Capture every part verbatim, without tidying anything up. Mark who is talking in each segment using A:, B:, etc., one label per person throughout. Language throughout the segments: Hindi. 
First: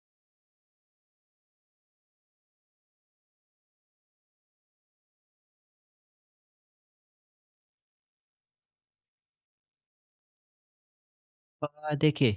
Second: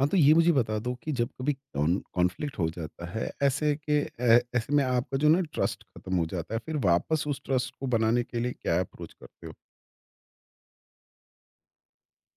A: हाँ, तो ये मुझे बता दो कि जब कभी कॉन कॉन्फ्लिक्ट हो जाता है, ऐसे के ए ऐसे में आपका जो ना ट्रस्ट खत्म हो जाता है, फिर वापस उस ट्रस्ट को बनाने के लिए क्या अप्रोच करते हो?
B: अ, देखिए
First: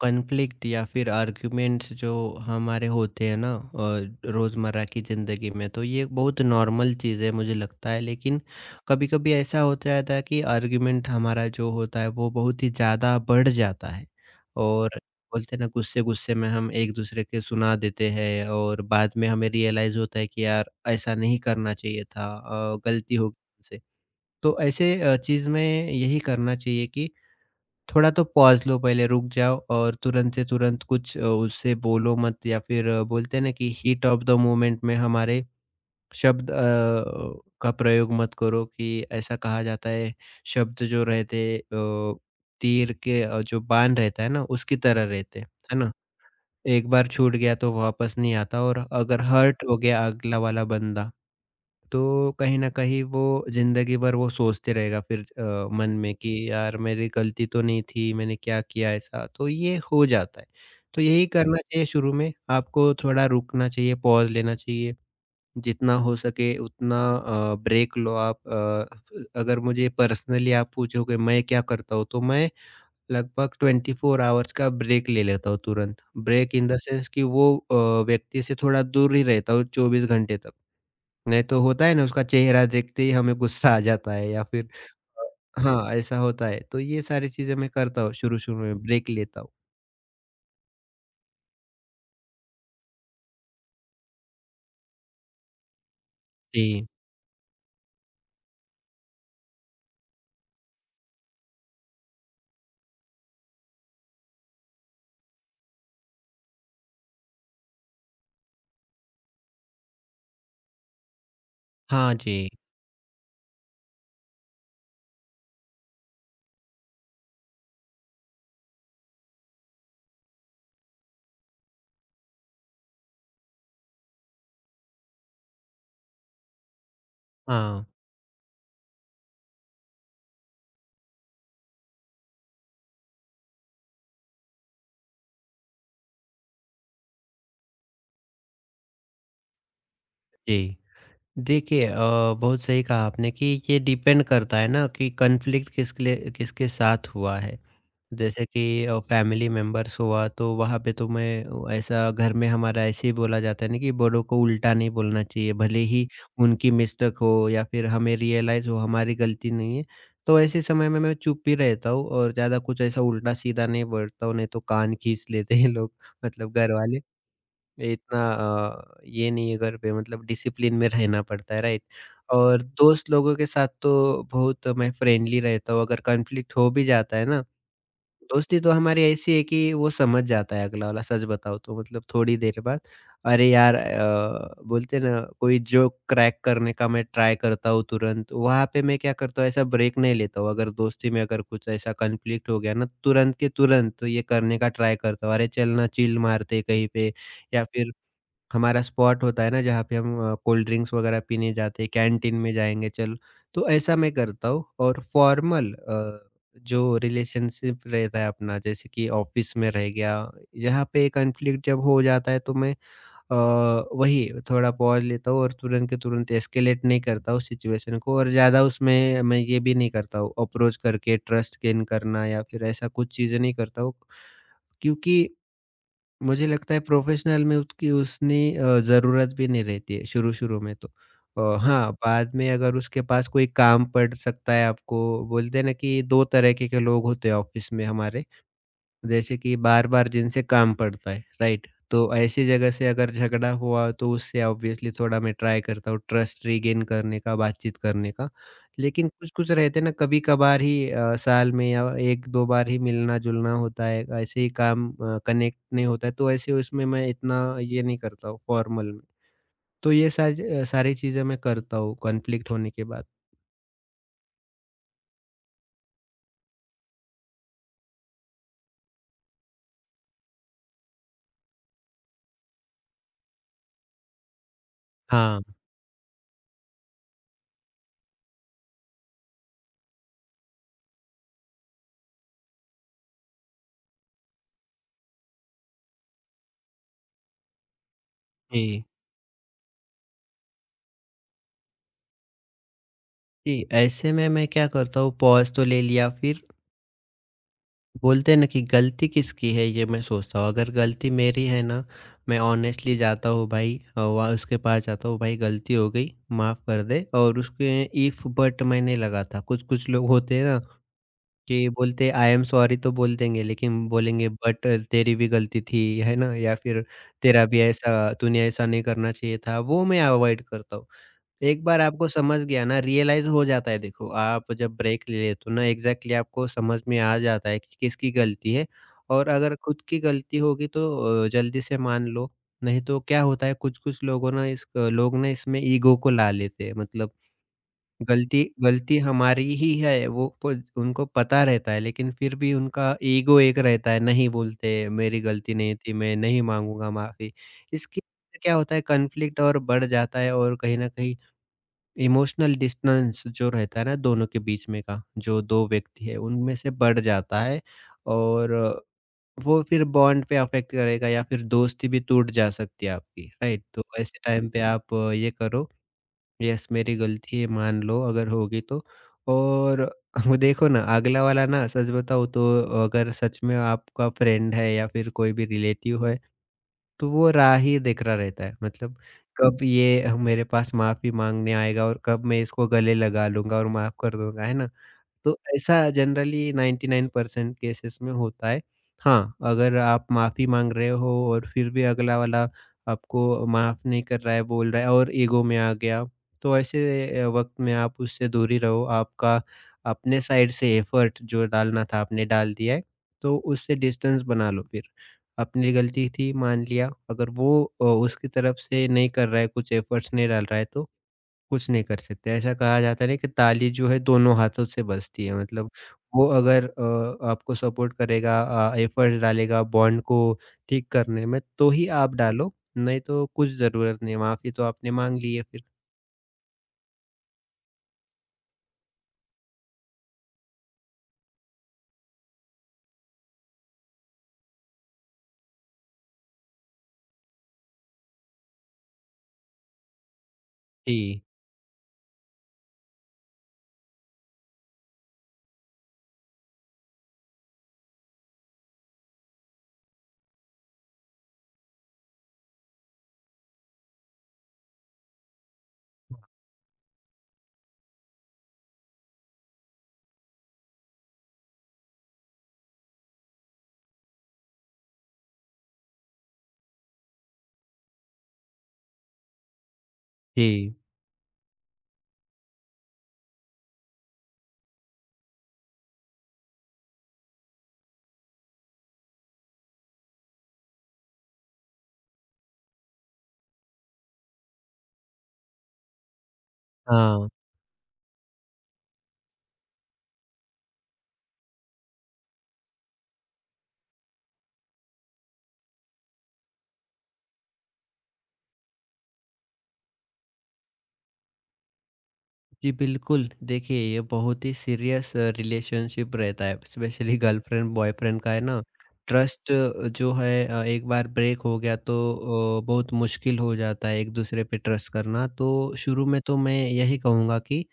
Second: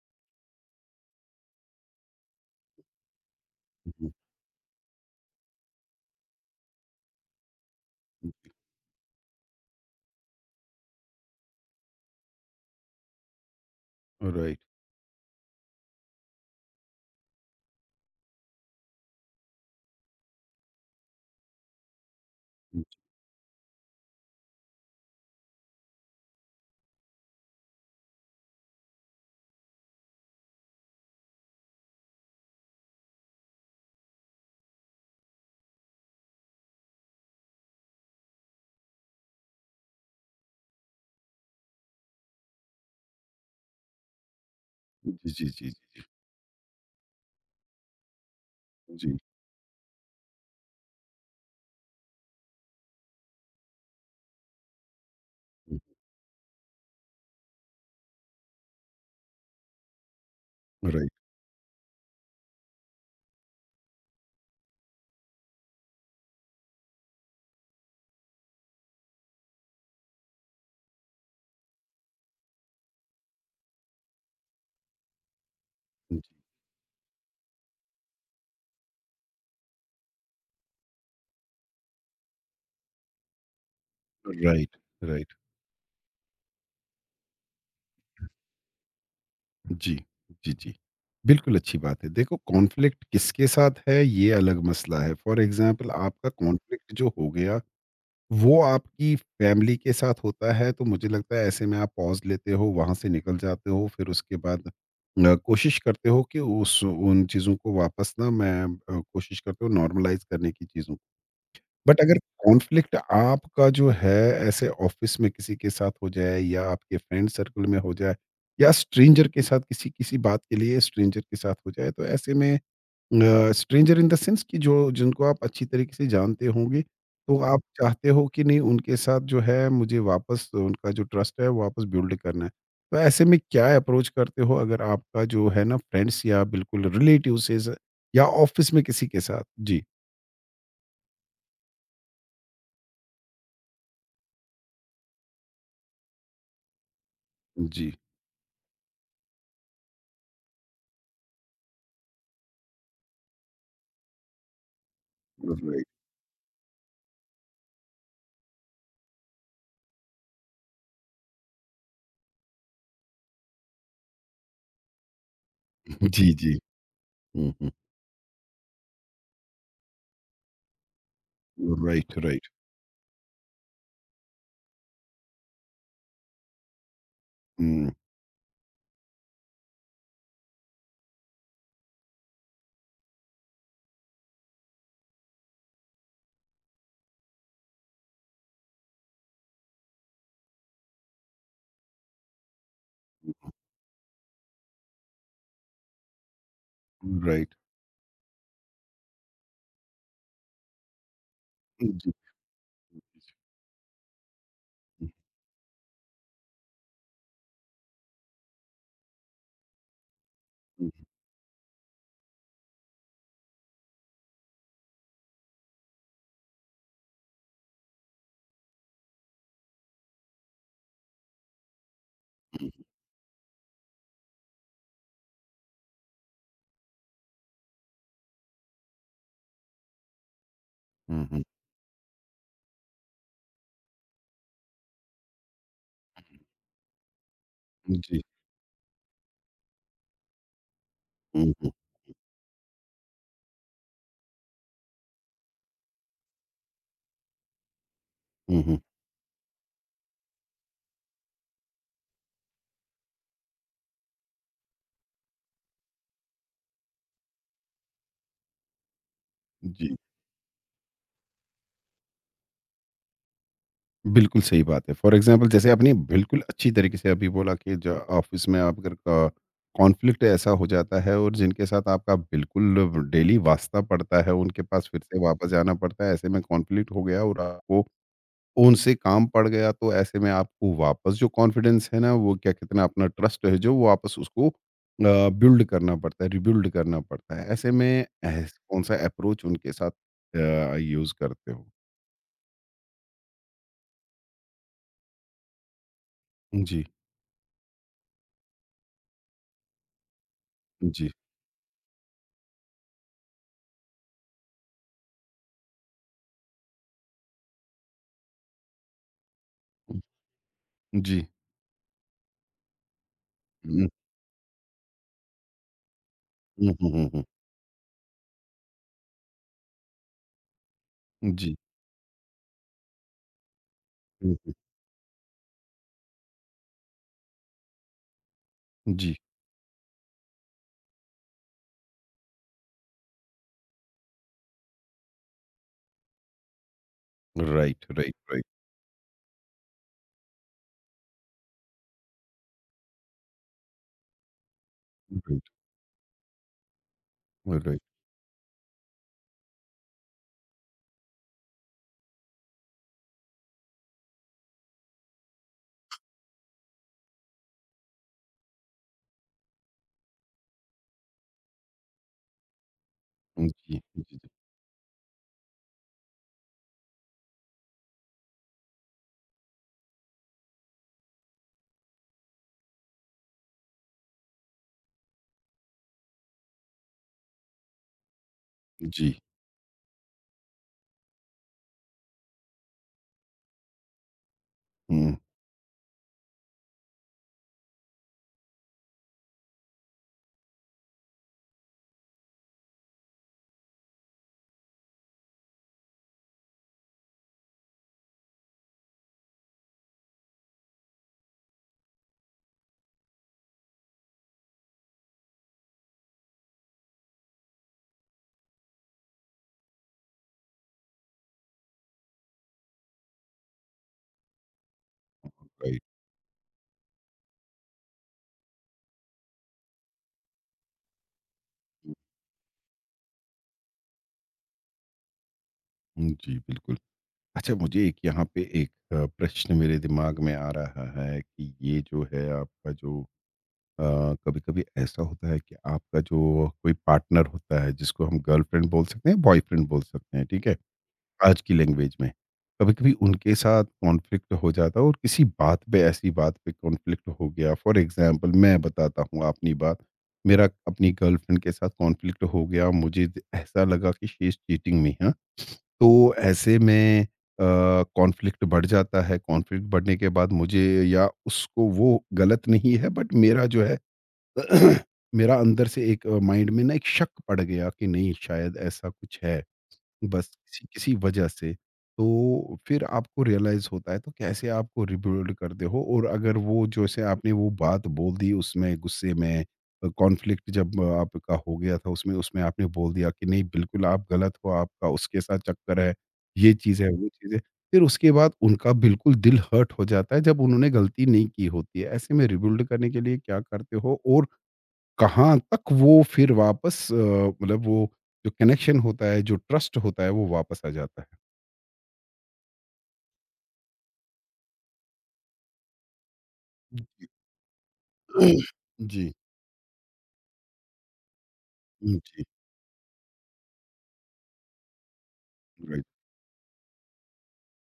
B: कॉन्फ्लिक्ट या फिर आर्ग्यूमेंट्स जो हमारे होते हैं ना
A: हुँ, हुँ,
B: अ, रोज़मर्रा की ज़िंदगी में तो ये बहुत नॉर्मल चीज़ है मुझे लगता है, लेकिन कभी-कभी ऐसा होता रहता है कि आर्ग्यूमेंट हमारा जो होता है वो बहुत ही ज़्यादा बढ़ जाता है
A: हुँ, राइट।
B: और बोलते हैं ना गुस्से-गुस्से में हम एक दूसरे के सुना देते हैं और बाद में हमें रियलाइज़ होता है कि यार ऐसा नहीं करना चाहिए था। अ,
A: हुँ,
B: गलती हो गई हमसे। तो ऐसे अ, चीज़ में यही करना चाहिए कि थोड़ा तो पॉज़ लो पहले, रुक जाओ और तुरंत से तुरंत कुछ अ, उससे बोलो मत या फिर अ, बोलते हैं ना कि हीट ऑफ द मोमेंट में हमारे शब्द अ, का प्रयोग मत करो कि ऐसा कहा जाता है शब्द जो रहते अ, तीर के अ, जो बाण रहता है ना उसकी तरह रहते
A: जी,
B: हैं,
A: जी,
B: है ना? एक बार छूट गया तो वापस नहीं आता, और
A: जी, जी,
B: अगर हर्ट हो गया अगला वाला बंदा तो कहीं न कहीं वो ज़िंदगी भर वो सोचते रहेगा, फिर अ, मन में कि यार मेरी गलती तो नहीं थी, मैंने क्या किया ऐसा? तो ये हो जाता है।
A: हुँ,
B: तो
A: राइट,
B: यही करना चाहिए शुरू में, आपको थोड़ा रुकना चाहिए, पॉज़ लेना चाहिए, जितना हो सके उतना अ, ब्रेक लो आप। अ, फ अगर मुझे पर्सनली आप पूछोगे मैं क्या करता हूँ, तो मैं लगभग 24 आवर्स का ब्रेक ले लेता हूँ तुरंत।
A: जी,
B: ब्रेक इन द सेंस कि वो अ, व्यक्ति से थोड़ा दूर ही रहता हूँ 24 घंटे तक। नहीं तो होता है ना उसका चेहरा देखते ही हमें गुस्सा आ जाता है या फिर
A: राइट, राइट,
B: अ, हाँ, ऐसा होता है। तो ये सारी चीज़ें मैं करता हूँ शुरू-शुरू में, ब्रेक लेता हूँ।
A: जी, जी, जी। बिल्कुल अच्छी बात है। देखो कॉन्फ्लिक्ट किसके साथ है, ये अलग मसला है। फॉर एग्ज़ाम्पल आपका
B: जी।
A: कॉन्फ्लिक्ट जो हो गया वो आपकी फैमिली के साथ होता है तो मुझे लगता है ऐसे में आप पॉज़ लेते हो, वहाँ से निकल जाते हो, फिर उसके बाद अ, कोशिश करते हो कि उस उन चीज़ों को वापस ना मैं अ, कोशिश करते हो नॉर्मलाइज़ करने की चीज़ों को। बट
B: हाँ
A: अगर
B: जी।
A: कॉन्फ्लिक्ट आपका जो है ऐसे ऑफ़िस में किसी के साथ हो जाए या आपके फ्रेंड सर्कल में हो जाए या स्ट्रेंजर के साथ किसी किसी बात के लिए स्ट्रेंजर के साथ हो जाए, तो ऐसे में स्ट्रेंजर इन द सेंस कि जो जिनको आप अच्छी तरीके से जानते होंगे, तो आप
B: हाँ,
A: चाहते हो कि नहीं उनके साथ जो है मुझे वापस उनका जो ट्रस्ट है वापस बिल्ड करना है। तो ऐसे में क्या अप्रोच करते हो अगर आपका जो है ना फ्रेंड्स या बिल्कुल रिलेटिव से ज़ या ऑफ़िस में किसी के साथ? जी।
B: जी। देखिए अ, बहुत सही कहा आपने कि ये डिपेंड करता है ना कि कन्फ्लिक्ट किसके लिए किसके साथ हुआ है।
A: जी,
B: जैसे कि अ, फैमिली मेंबर्स हुआ तो वहाँ पे तो मैं अ, ऐसा घर में हमारा ऐसे ही बोला जाता है ना कि बड़ों को उल्टा नहीं बोलना चाहिए भले
A: राइट।
B: ही उनकी मिस्टेक हो या फिर हमें रियलाइज़ हो हमारी गलती नहीं है। तो ऐसे समय में मैं चुप ही रहता हूँ और ज़्यादा कुछ ऐसा उल्टा सीधा नहीं बोलता हूँ, नहीं तो कान खींच लेते हैं लोग,
A: जी,
B: मतलब
A: जी।
B: घरवाले।
A: हुँ, हुँ।
B: इतना अ, ये नहीं है, घर पे मतलब डिसिप्लिन में रहना पड़ता है, राइट?
A: Right, right.
B: और दोस्त लोगों के साथ तो बहुत मैं फ्रेंडली रहता हूँ, अगर कॉन्फ्लिक्ट हो भी जाता है ना,
A: हुँ,
B: दोस्ती तो हमारी ऐसी है कि वो समझ जाता है अगला वाला, सच बताऊँ तो मतलब थोड़ी देर बाद। अरे यार, अ, बोलते हैं ना, कोई जोक क्रैक करने का मैं ट्राई करता हूँ तुरंत। वहाँ पे मैं क्या करता हूँ ऐसा ब्रेक नहीं लेता हूँ, अगर दोस्ती में अगर कुछ ऐसा कॉन्फ्लिक्ट हो गया ना, तुरंत के तुरंत ये करने का ट्राई करता हूँ। अरे चल ना चिल मारते हैं कहीं पे
A: राइट।
B: या फिर हमारा स्पॉट होता है ना जहाँ पे हम अ, कोल्ड ड्रिंक्स वगैरह पीने जाते हैं,
A: जी।
B: कैंटीन में जाएँगे चलो। तो ऐसा मैं करता हूँ। और फॉर्मल अ, जो रिलेशनशिप रहता है अपना, जैसे कि ऑफ़िस में रह गया, यहाँ
A: हुँ,
B: पे कॉन्फ्लिक्ट जब हो जाता है तो मैं अ, वही थोड़ा पॉज़ लेता हूँ और तुरंत के तुरंत एस्केलेट नहीं करता हूँ सिचुएशन को और ज़्यादा। उसमें मैं ये भी नहीं करता हूँ अप्रोच करके ट्रस्ट गेन करना या फिर ऐसा कुछ चीज़ें नहीं करता हूँ, क्योंकि मुझे लगता है प्रोफेशनल में उसकी उसनी अ, ज़रूरत भी नहीं रहती है शुरू-शुरू में तो।
A: हुँ, हुँ,
B: अ, हाँ, बाद में अगर उसके पास कोई काम पड़ सकता है आपको, बोलते हैं ना कि दो तरीके के के लोग होते हैं ऑफ़िस में
A: हुँ, जी।
B: हमारे। जैसे कि बार-बार जिनसे काम पड़ता है,
A: हुँ,
B: राइट?
A: हुँ,
B: तो ऐसी जगह से अगर झगड़ा हुआ तो उससे ऑब्वियसली थोड़ा मैं ट्राई करता हूँ ट्रस्ट रीगेन करने का, बातचीत करने का।
A: हुँ, हुँ,
B: लेकिन कुछ-कुछ रहते हैं ना, कभी-कभार ही अ, साल में या एक दो बार ही मिलना-जुलना होता है, ऐसे ही काम अ, कनेक्ट नहीं होता है, तो ऐसे उसमें मैं इतना ये नहीं करता हूँ फॉर्मल में। तो
A: जी।
B: ये साज अ, सारी चीज़ें मैं करता हूँ कॉन्फ्लिक्ट होने के बाद।
A: बिल्कुल सही बात है। फॉर एग्ज़ाम्पल जैसे आपने बिल्कुल अच्छी तरीके से अभी बोला कि ज ऑफ़िस में आप अगर क कॉन्फ्लिक्ट ऐसा हो जाता है और जिनके साथ आपका बिल्कुल डेली वास्ता पड़ता है, उनके पास फिर से
B: हाँ,
A: वापस जाना पड़ता है, ऐसे में कॉन्फ्लिक्ट हो गया और आपको उनसे काम पड़ गया, तो ऐसे में आपको वापस जो कॉन्फिडेंस है ना, वो क्या कहते हैं ना, अपना ट्रस्ट है जो, वो वापस उसको अ, बिल्ड करना पड़ता है, रिबिल्ड करना पड़ता है। ऐसे में ऐस
B: जी।
A: कौन-सा अप्रोच उनके साथ अ, यूज़ करते हो?
B: जी, ऐसे में मैं क्या करता हूँ, पॉज़ तो ले लिया, फिर
A: जी।
B: बोलते हैं ना कि गलती किसकी है, ये मैं सोचता हूँ। अगर
A: जी।
B: गलती मेरी है ना, मैं ऑनेस्टली जाता हूँ, भाई अ, वहाँ उसके पास जाता हूँ, भाई गलती हो गई माफ़ कर दे। और उसके इफ़ बट, मैंने लगा था, कुछ कुछ लोग होते हैं ना
A: जी।
B: कि बोलते आई एम सॉरी तो बोल देंगे, लेकिन बोलेंगे बट तेरी भी गलती थी, है ना, या
A: हुँ,
B: फिर
A: हुँ, हुँ, हुँ।
B: तेरा भी ऐसा तूने ऐसा नहीं करना चाहिए था, वो मैं अवॉइड करता हूँ।
A: जी।
B: एक बार आपको समझ गया ना, रियलाइज़ हो जाता है, देखो,
A: हुँ,
B: आप
A: हुँ।
B: जब ब्रेक ले लेते हो ना, एग्ज़ैक्टली आपको समझ में आ जाता है कि किसकी गलती है।
A: जी।
B: और अगर खुद की गलती होगी तो अ, जल्दी से मान लो, नहीं तो क्या होता है कुछ-कुछ लोगों ना, इस अ, लोग ना इसमें ईगो को ला लेते हैं, मतलब
A: राइट, राइट,
B: गलती
A: राइट,
B: गलती हमारी ही है, वो खुद उनको पता रहता है, लेकिन फिर भी उनका ईगो एक रहता है, नहीं बोलते मेरी गलती नहीं थी, मैं नहीं माँगूँगा माफ़ी।
A: Right, right.
B: इसकी क्या होता है कॉन्फ्लिक्ट और बढ़ जाता है और कहीं न कहीं इमोशनल डिस्टेंस जो रहता है ना दोनों के बीच में का जो दो व्यक्ति है उनमें से बढ़ जाता है और वो फिर बॉन्ड पे अफेक्ट करेगा या फिर दोस्ती भी टूट जा सकती है आपकी,
A: जी,
B: राइट? तो
A: जी, जी।
B: ऐसे टाइम पे आप ये करो, यस मेरी गलती है मान लो अगर होगी तो। और वो देखो ना अगला वाला ना, सच बताओ तो अगर सच में आपका फ्रेंड है या फिर कोई भी रिलेटिव है तो वो राह ही दिख रहा रहता है, मतलब
A: जी।
B: कब ये मेरे पास माफ़ी माँगने आएगा और कब मैं इसको गले लगा लूँगा और माफ़ कर दूँगा, है ना?
A: हुँ,
B: तो ऐसा generally ninety nine percent cases में होता है। हाँ, अगर आप माफ़ी माँग रहे हो और फिर भी अगला वाला आपको माफ़ नहीं कर रहा है, बोल रहा है और ईगो में आ गया, तो ऐसे अ, वक़्त में आप उससे दूरी रहो। आपका अपने साइड से एफ़र्ट जो डालना था, आपने डाल दिया है, तो उससे डिस्टेंस बना लो फिर। अपनी गलती थी, मान लिया। अगर वो अ, उसकी तरफ से नहीं कर रहा है, कुछ एफ़र्ट्स नहीं डाल रहा है तो कुछ नहीं कर सकते। ऐसा कहा जाता है ना कि ताली जो है दोनों हाथों से बजती है, मतलब
A: राइट।
B: वो अगर अ, आपको सपोर्ट करेगा, अ, एफर्ट्स डालेगा बॉन्ड को ठीक करने में तो ही आप डालो, नहीं तो कुछ ज़रूरत नहीं है, माफ़ी तो आपने माँग ली है फिर।
A: हुँ, जी, बिल्कुल। अच्छा मुझे एक यहाँ पे एक अ, प्रश्न मेरे दिमाग में आ रहा है कि ये जो है आपका जो अ, कभी-कभी ऐसा होता है कि आपका जो कोई पार्टनर होता है जिसको हम गर्लफ्रेंड बोल सकते हैं, बॉयफ्रेंड बोल सकते हैं, ठीक है?
B: जी,
A: आज की लैंग्वेज में। कभी-कभी उनके साथ कॉन्फ्लिक्ट हो जाता है और किसी बात पे ऐसी बात पे कॉन्फ्लिक्ट हो गया। फ़ॉर एग्ज़ाम्पल मैं बताता हूँ अपनी बात। मेरा अपनी गर्लफ्रेंड के साथ कॉन्फ्लिक्ट हो गया। मुझे ज ऐसा लगा कि शी इज़ चीटिंग मी हाँ। तो ऐसे में अ, कॉन्फ्लिक्ट बढ़ जाता है। कॉन्फ्लिक्ट बढ़ने के बाद मुझे या उसको वो गलत नहीं है बट मेरा जो है मेरा अंदर से एक अ, माइंड में ना एक शक पड़ गया कि नहीं शायद ऐसा कुछ है। बस किसी
B: जी।
A: किसी वजह से। तो फिर आपको रियलाइज़ होता है तो कैसे आपको रिबिल्ड करते हो? और अगर वो जैसे आपने वो बात बोल दी उसमें गुस्से में अ, कॉन्फ्लिक्ट जब अ, आपका हो गया था उसमें उसमें आपने बोल दिया कि नहीं बिल्कुल आप गलत हो, आपका उसके साथ चक्कर है, ये चीज़ है, वो
B: हाँ।
A: चीज़ है। फिर उसके बाद उनका बिल्कुल दिल हर्ट हो जाता है जब उन्होंने गलती नहीं की होती है। ऐसे में रिबिल्ड करने के लिए क्या करते हो? और कहाँ तक वो फिर वापस अ, मतलब वो जो कनेक्शन होता है, जो ट्रस्ट होता है, वो वापस आ जाता है।
B: जी बिल्कुल, देखिए ये बहुत ही सीरियस रिलेशनशिप रहता है, स्पेशली गर्लफ्रेंड बॉयफ्रेंड का, है ना?
A: जी,
B: ट्रस्ट जो है अ, एक बार ब्रेक हो गया तो
A: हुँ, जी,
B: अ, बहुत मुश्किल हो जाता है एक दूसरे पे ट्रस्ट करना। तो
A: राइट,
B: शुरू में तो मैं यही कहूँगा कि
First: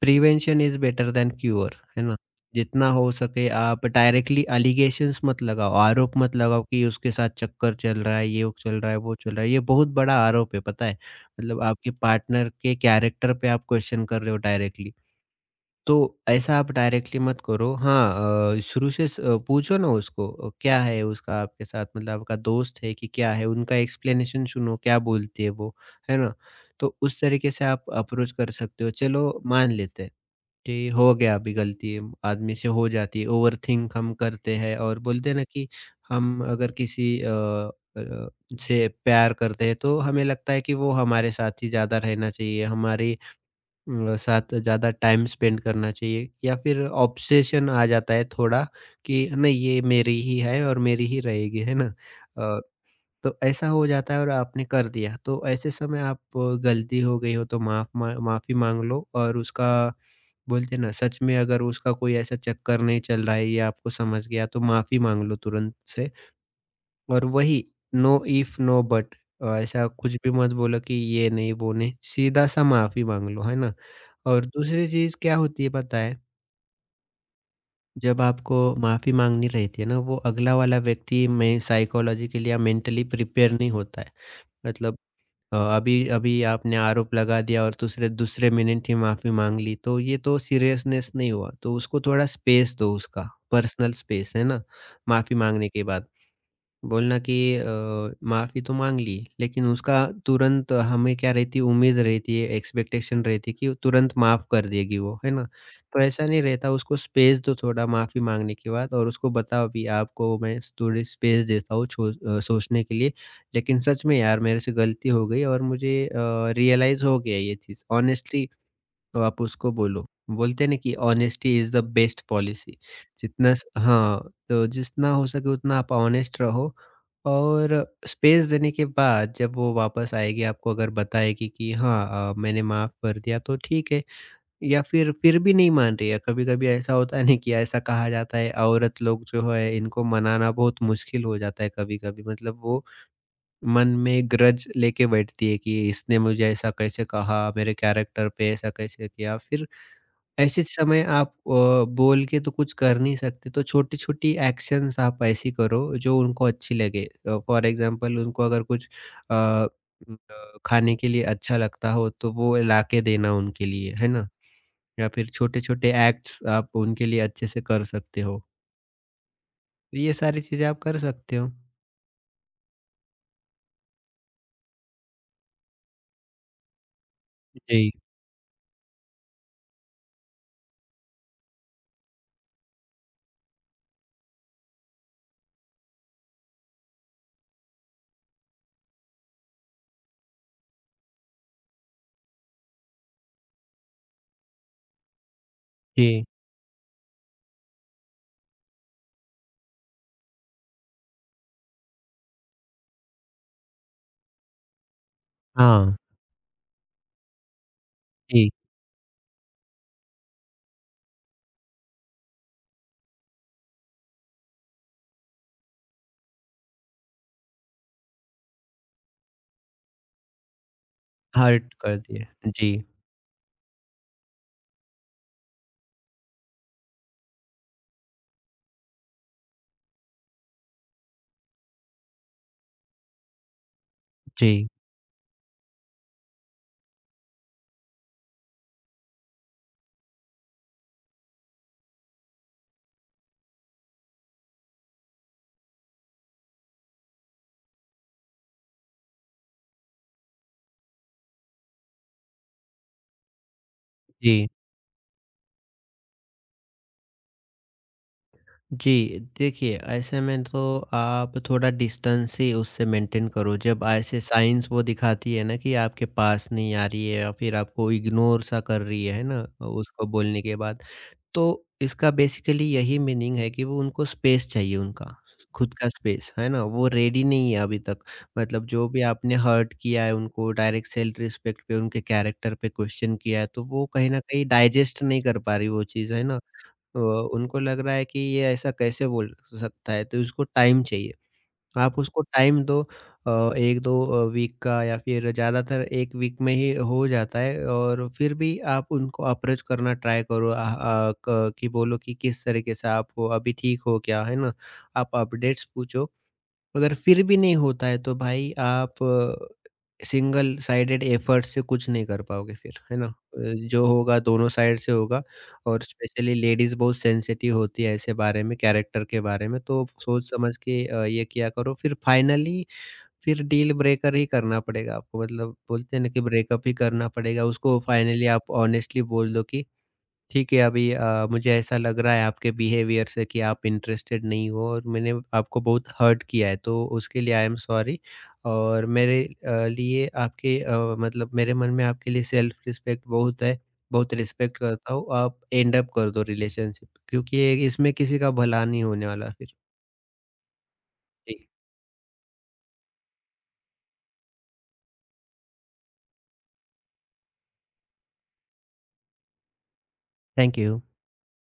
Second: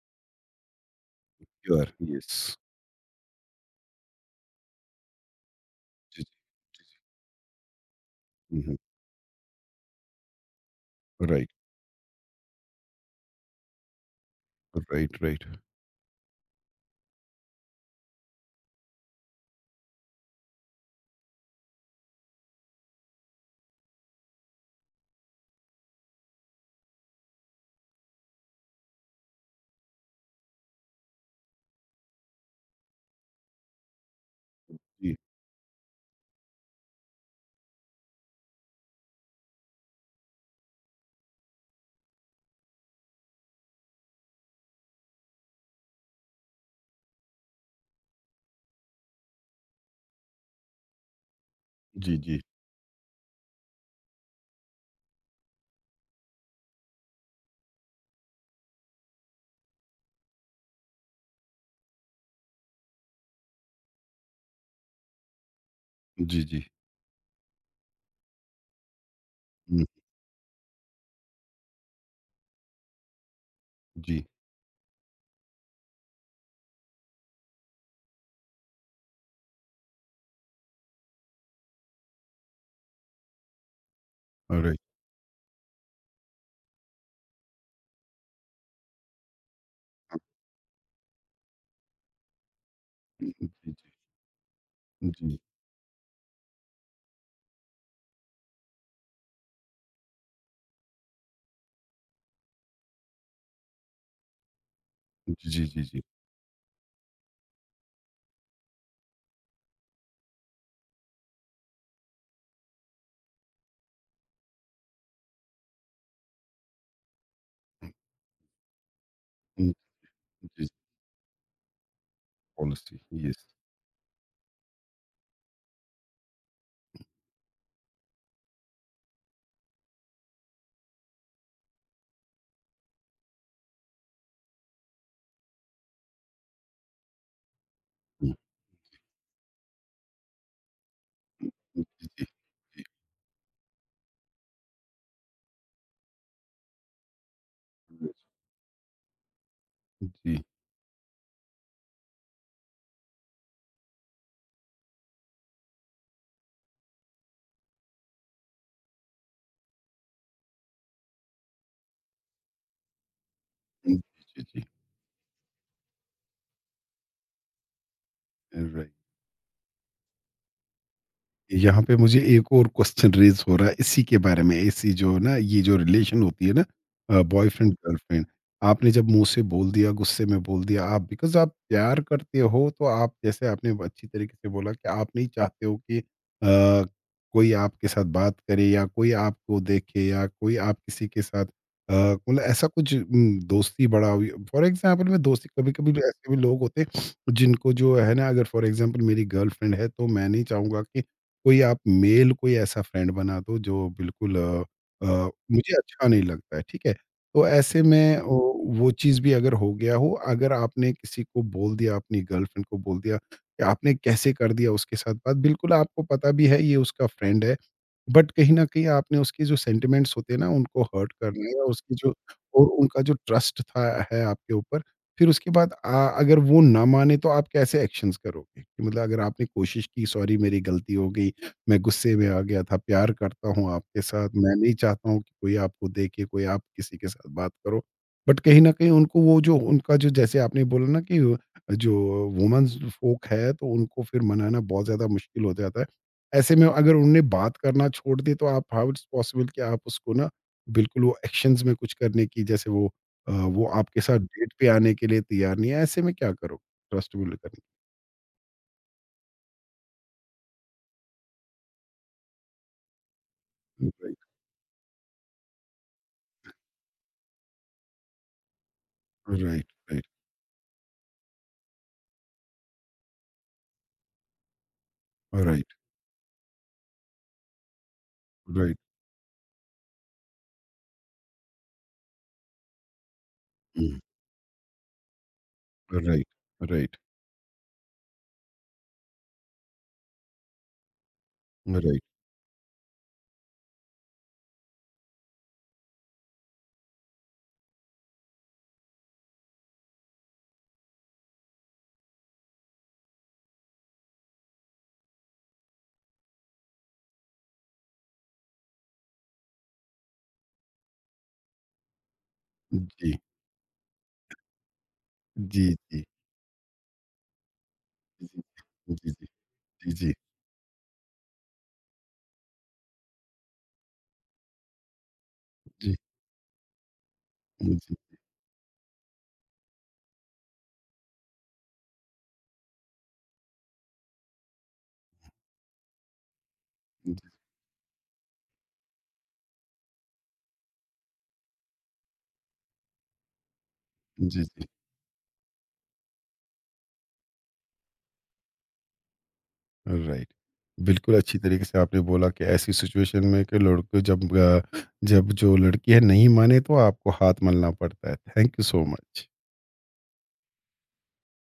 B: prevention is better than cure,
A: you are
B: है ना?
A: यस,
B: जितना हो सके आप डायरेक्टली एलिगेशंस मत लगाओ, आरोप
A: जी, जी,
B: मत लगाओ कि उसके साथ चक्कर चल रहा है, ये वो
A: हुँ,
B: चल
A: हुँ,
B: रहा है, वो चल रहा है। ये बहुत बड़ा आरोप है, पता है?
A: राइट,
B: मतलब आपके पार्टनर के कैरेक्टर पे आप क्वेश्चन कर रहे हो डायरेक्टली।
A: राइट, राइट,
B: तो ऐसा आप डायरेक्टली मत करो। हाँ, अ, शुरू से स अ, पूछो ना उसको अ, क्या है उसका आपके साथ, मतलब आपका दोस्त है कि क्या है? उनका एक्सप्लेनेशन सुनो, क्या बोलती है वो, है ना? तो उस तरीके से आप अप्रोच कर सकते हो, चलो मान लेते हैं। जी, हो गया अभी, गलती आदमी से हो जाती है, ओवरथिंक हम करते हैं और
A: जी,
B: बोलते हैं ना कि हम अगर किसी अ, अ, से प्यार करते हैं तो हमें लगता है कि वो हमारे साथ ही ज़्यादा रहना चाहिए, हमारे अ, साथ ज़्यादा टाइम स्पेंड करना चाहिए, या फिर ऑब्सेशन आ जाता है थोड़ा कि नहीं ये मेरी ही है और मेरी ही रहेगी, है ना?
A: जी, जी,
B: तो ऐसा हो जाता है और आपने कर दिया, तो ऐसे समय आप गलती हो गई हो तो माफ मा, माफी मांग लो और उसका बोलते हैं ना, सच में अगर उसका कोई ऐसा चक्कर नहीं चल रहा है या आपको समझ गया तो माफी मांग लो तुरंत से।
A: जी, जी,
B: और वही, नो इफ नो बट,
A: हुँ,
B: ऐसा कुछ भी मत बोलो कि ये नहीं वो नहीं, सीधा सा माफी मांग लो, है ना?
A: जी,
B: और दूसरी चीज क्या होती है पता है, जब आपको माफी मांगनी रहती है ना, वो अगला वाला व्यक्ति में साइकोलॉजिकली या मेंटली प्रिपेयर नहीं होता है,
A: राइट,
B: मतलब अ, अभी अभी आपने आरोप लगा दिया और दूसरे दूसरे मिनट ही माफ़ी माँग ली, तो ये तो सीरियसनेस नहीं हुआ। तो उसको थोड़ा स्पेस दो, उसका
A: हुँ, हुँ,
B: पर्सनल स्पेस, है ना?
A: जी,
B: माफ़ी
A: जी,
B: माँगने के बाद बोलना कि अ, माफ़ी तो माँग ली, लेकिन उसका तुरंत हमें क्या रहती है उम्मीद रहती है, एक्सपेक्टेशन रहती है कि वो तुरंत माफ़ कर देगी वो, है ना?
A: जी, जी, जी,
B: तो
A: जी,
B: ऐसा नहीं रहता, उसको स्पेस दो थोड़ा माफ़ी माँगने के बाद और उसको बताओ भी आपको मैं थोड़ी स्पेस देता हूँ छो अ, सोचने के लिए, लेकिन सच में यार मेरे से गलती हो गई और मुझे अ, रियलाइज़ हो गया ये चीज़। ऑनेस्टली तो आप उसको
A: हुँ,
B: बोलो। बोलते
A: जी,
B: हैं ना कि honesty is the best policy.
A: Policy, yes,
B: जितना स हाँ, तो जितना हो सके उतना आप ऑनेस्ट रहो। और स्पेस देने के बाद जब वो वापस आएगी आपको अगर बताएगी कि हाँ अ, मैंने माफ़ कर दिया तो ठीक है, या फिर फिर भी नहीं मान रही है। कभी-कभी ऐसा होता है ना कि ऐसा कहा
A: हुँ,
B: जाता है औरत लोग जो है इनको मनाना बहुत मुश्किल हो जाता है
A: जी, जी,
B: कभी-कभी,
A: जी,
B: मतलब वो मन में ग्रज लेके बैठती है कि इसने मुझे ऐसा कैसे कहा, मेरे कैरेक्टर पे ऐसा कैसे किया। फिर
A: हुँ,
B: ऐसे समय आप अ, बोल के तो कुछ कर नहीं सकते, तो छोटी-छोटी एक्शन्स आप ऐसी करो जो उनको अच्छी लगे। अ, फॉर एग्ज़ाम्पल उनको अगर कुछ अ, उम, अ, खाने के लिए अच्छा लगता हो तो वो लाके देना उनके लिए, है ना?
A: जी, जी,
B: या फिर छोटे-छोटे एक्ट्स आप उनके लिए अच्छे से कर सकते हो।
A: राइट।
B: ये सारी चीज़ें आप कर सकते हो।
A: यहाँ पे मुझे एक और क्वेश्चन रेज़ हो रहा है इसी के बारे में, इसी जो ना ये जो रिलेशन होती है ना अ, बॉयफ्रेंड
B: जी,
A: गर्लफ्रेंड, आपने जब मुँह से बोल दिया, गुस्से में बोल दिया आप बिकॉज़ आप प्यार करते हो तो आप जैसे आपने अच्छी तरीके से बोला कि आप नहीं चाहते हो कि अ, कोई आपके साथ बात करे या कोई आपको देखे या कोई आप किसी के साथ अ, मतलब ऐसा कुछ उम, दोस्ती बढ़ाओ फॉर एग्ज़ाम्पल मैं दोस्ती कभी-कभी
B: जी।
A: ऐसे भी लोग होते हैं जिनको जो है ना अगर फॉर एग्ज़ाम्पल मेरी गर्लफ्रेंड है तो मैं नहीं चाहूँगा कि कोई आप मेल कोई ऐसा फ्रेंड बना दो जो बिल्कुल अ अ, मुझे
B: हाँ,
A: अच्छा नहीं लगता है, ठीक है? तो ऐसे में ओ
B: जी।
A: वो चीज़ भी अगर हो गया हो, अगर आपने किसी को बोल दिया, अपनी गर्लफ्रेंड को बोल दिया कि आपने कैसे कर दिया उसके साथ बात, बिल्कुल आपको पता भी है ये उसका फ्रेंड है। बट कहीं न कहीं आपने उसके जो सेंटिमेंट्स होते हैं ना, उनको हर्ट करना है या
B: हर्ट
A: उसकी
B: कर
A: जो
B: दिए।
A: और
B: जी।
A: उनका जो ट्रस्ट था है आपके ऊपर, फिर उसके बाद अ, अगर वो ना माने तो आप कैसे एक्शंस करोगे? कि मतलब अगर आपने कोशिश की सॉरी मेरी गलती हो गई, मैं गुस्से में आ गया था, प्यार करता हूँ आपके साथ, मैं
B: जी,
A: नहीं चाहता हूँ कि कोई आपको देखे, कोई आप किसी के साथ बात करो। बट कहीं न कहीं उनको वो जो उनका जो जैसे आपने बोला ना कि जो वुमेन्स फ़ोक है तो उनको फिर मनाना बहुत ज़्यादा मुश्किल हो जाता है। ऐसे में अगर उन्होंने बात करना छोड़ दी तो आप हाउ इट्स पॉसिबल कि आप उसको ना बिल्कुल वो एक्शंस में कुछ करने की जैसे वो अ, वो आपके साथ
B: जी।
A: डेट पे आने के लिए तैयार नहीं है ऐसे में क्या करो ट्रस्ट बिल्ड करने
B: जी, देखिए ऐसे में तो आप थोड़ा डिस्टेंस ही उससे मेंटेन करो जब
A: राइट
B: ऐसे साइंस वो दिखाती है ना कि आपके पास नहीं आ रही है या फिर आपको इग्नोर सा कर रही है, है ना?
A: राइट राइट
B: उसको बोलने के बाद। तो इसका बेसिकली यही मीनिंग है कि वो उनको स्पेस चाहिए उनका,
A: राइट
B: खुद का स्पेस, है ना? वो रेडी नहीं है अभी तक। मतलब
A: राइट
B: जो भी आपने हर्ट किया है उनको डायरेक्ट सेल्फ रिस्पेक्ट पे, उनके कैरेक्टर पे क्वेश्चन किया है, तो वो कहीं न कहीं डाइजेस्ट नहीं कर पा रही वो चीज़, है
A: राइट
B: ना?
A: राइट
B: अ, उनको लग रहा है कि ये ऐसा कैसे बोल सकता है, तो उसको टाइम चाहिए। आप
A: राइट
B: उसको टाइम दो अ, एक दो अ, वीक का या फिर ज़्यादातर एक वीक में ही हो जाता है और फिर भी आप उनको अप्रोच करना ट्राई करो। अ अ, क कि बोलो कि किस तरीके से आप हो, अभी ठीक हो क्या, है ना? आप अपडेट्स पूछो। अगर फिर भी नहीं होता है तो भाई आप सिंगल साइडेड एफर्ट से कुछ नहीं कर पाओगे फिर, है ना? अ,
A: जी
B: जो होगा दोनों साइड से होगा।
A: जी
B: और
A: जी
B: स्पेशली लेडीज़ बहुत सेंसिटिव होती है ऐसे बारे में,
A: जी
B: कैरेक्टर
A: जी
B: के बारे में, तो
A: जी जी
B: सोच समझ के अ, ये किया करो। फिर फाइनली फिर डील ब्रेकर ही करना पड़ेगा आपको, मतलब
A: जी
B: बोलते हैं ना कि ब्रेकअप ही करना पड़ेगा। उसको
A: जी
B: फाइनली आप ऑनेस्टली बोल दो कि ठीक है अभी, अ, मुझे ऐसा लग रहा है आपके बिहेवियर से कि आप इंटरेस्टेड नहीं हो और मैंने आपको बहुत हर्ट किया है तो
A: जी
B: उसके लिए आई एम सॉरी, और मेरे अ, लिए आपके अ, मतलब मेरे मन में आपके लिए सेल्फ रिस्पेक्ट बहुत है, बहुत
A: जी
B: रिस्पेक्ट
A: जी
B: करता हूँ आप एंड अप कर दो रिलेशनशिप क्योंकि ये- इसमें किसी का भला नहीं होने वाला फिर।
A: राइट। बिल्कुल
B: जी,
A: अच्छी तरीके से आपने बोला कि ऐसी सिचुएशन में कि लड़को जब अ, जब जो लड़की है नहीं माने तो आपको हाथ मलना पड़ता है। Thank you so much.
B: Thank you.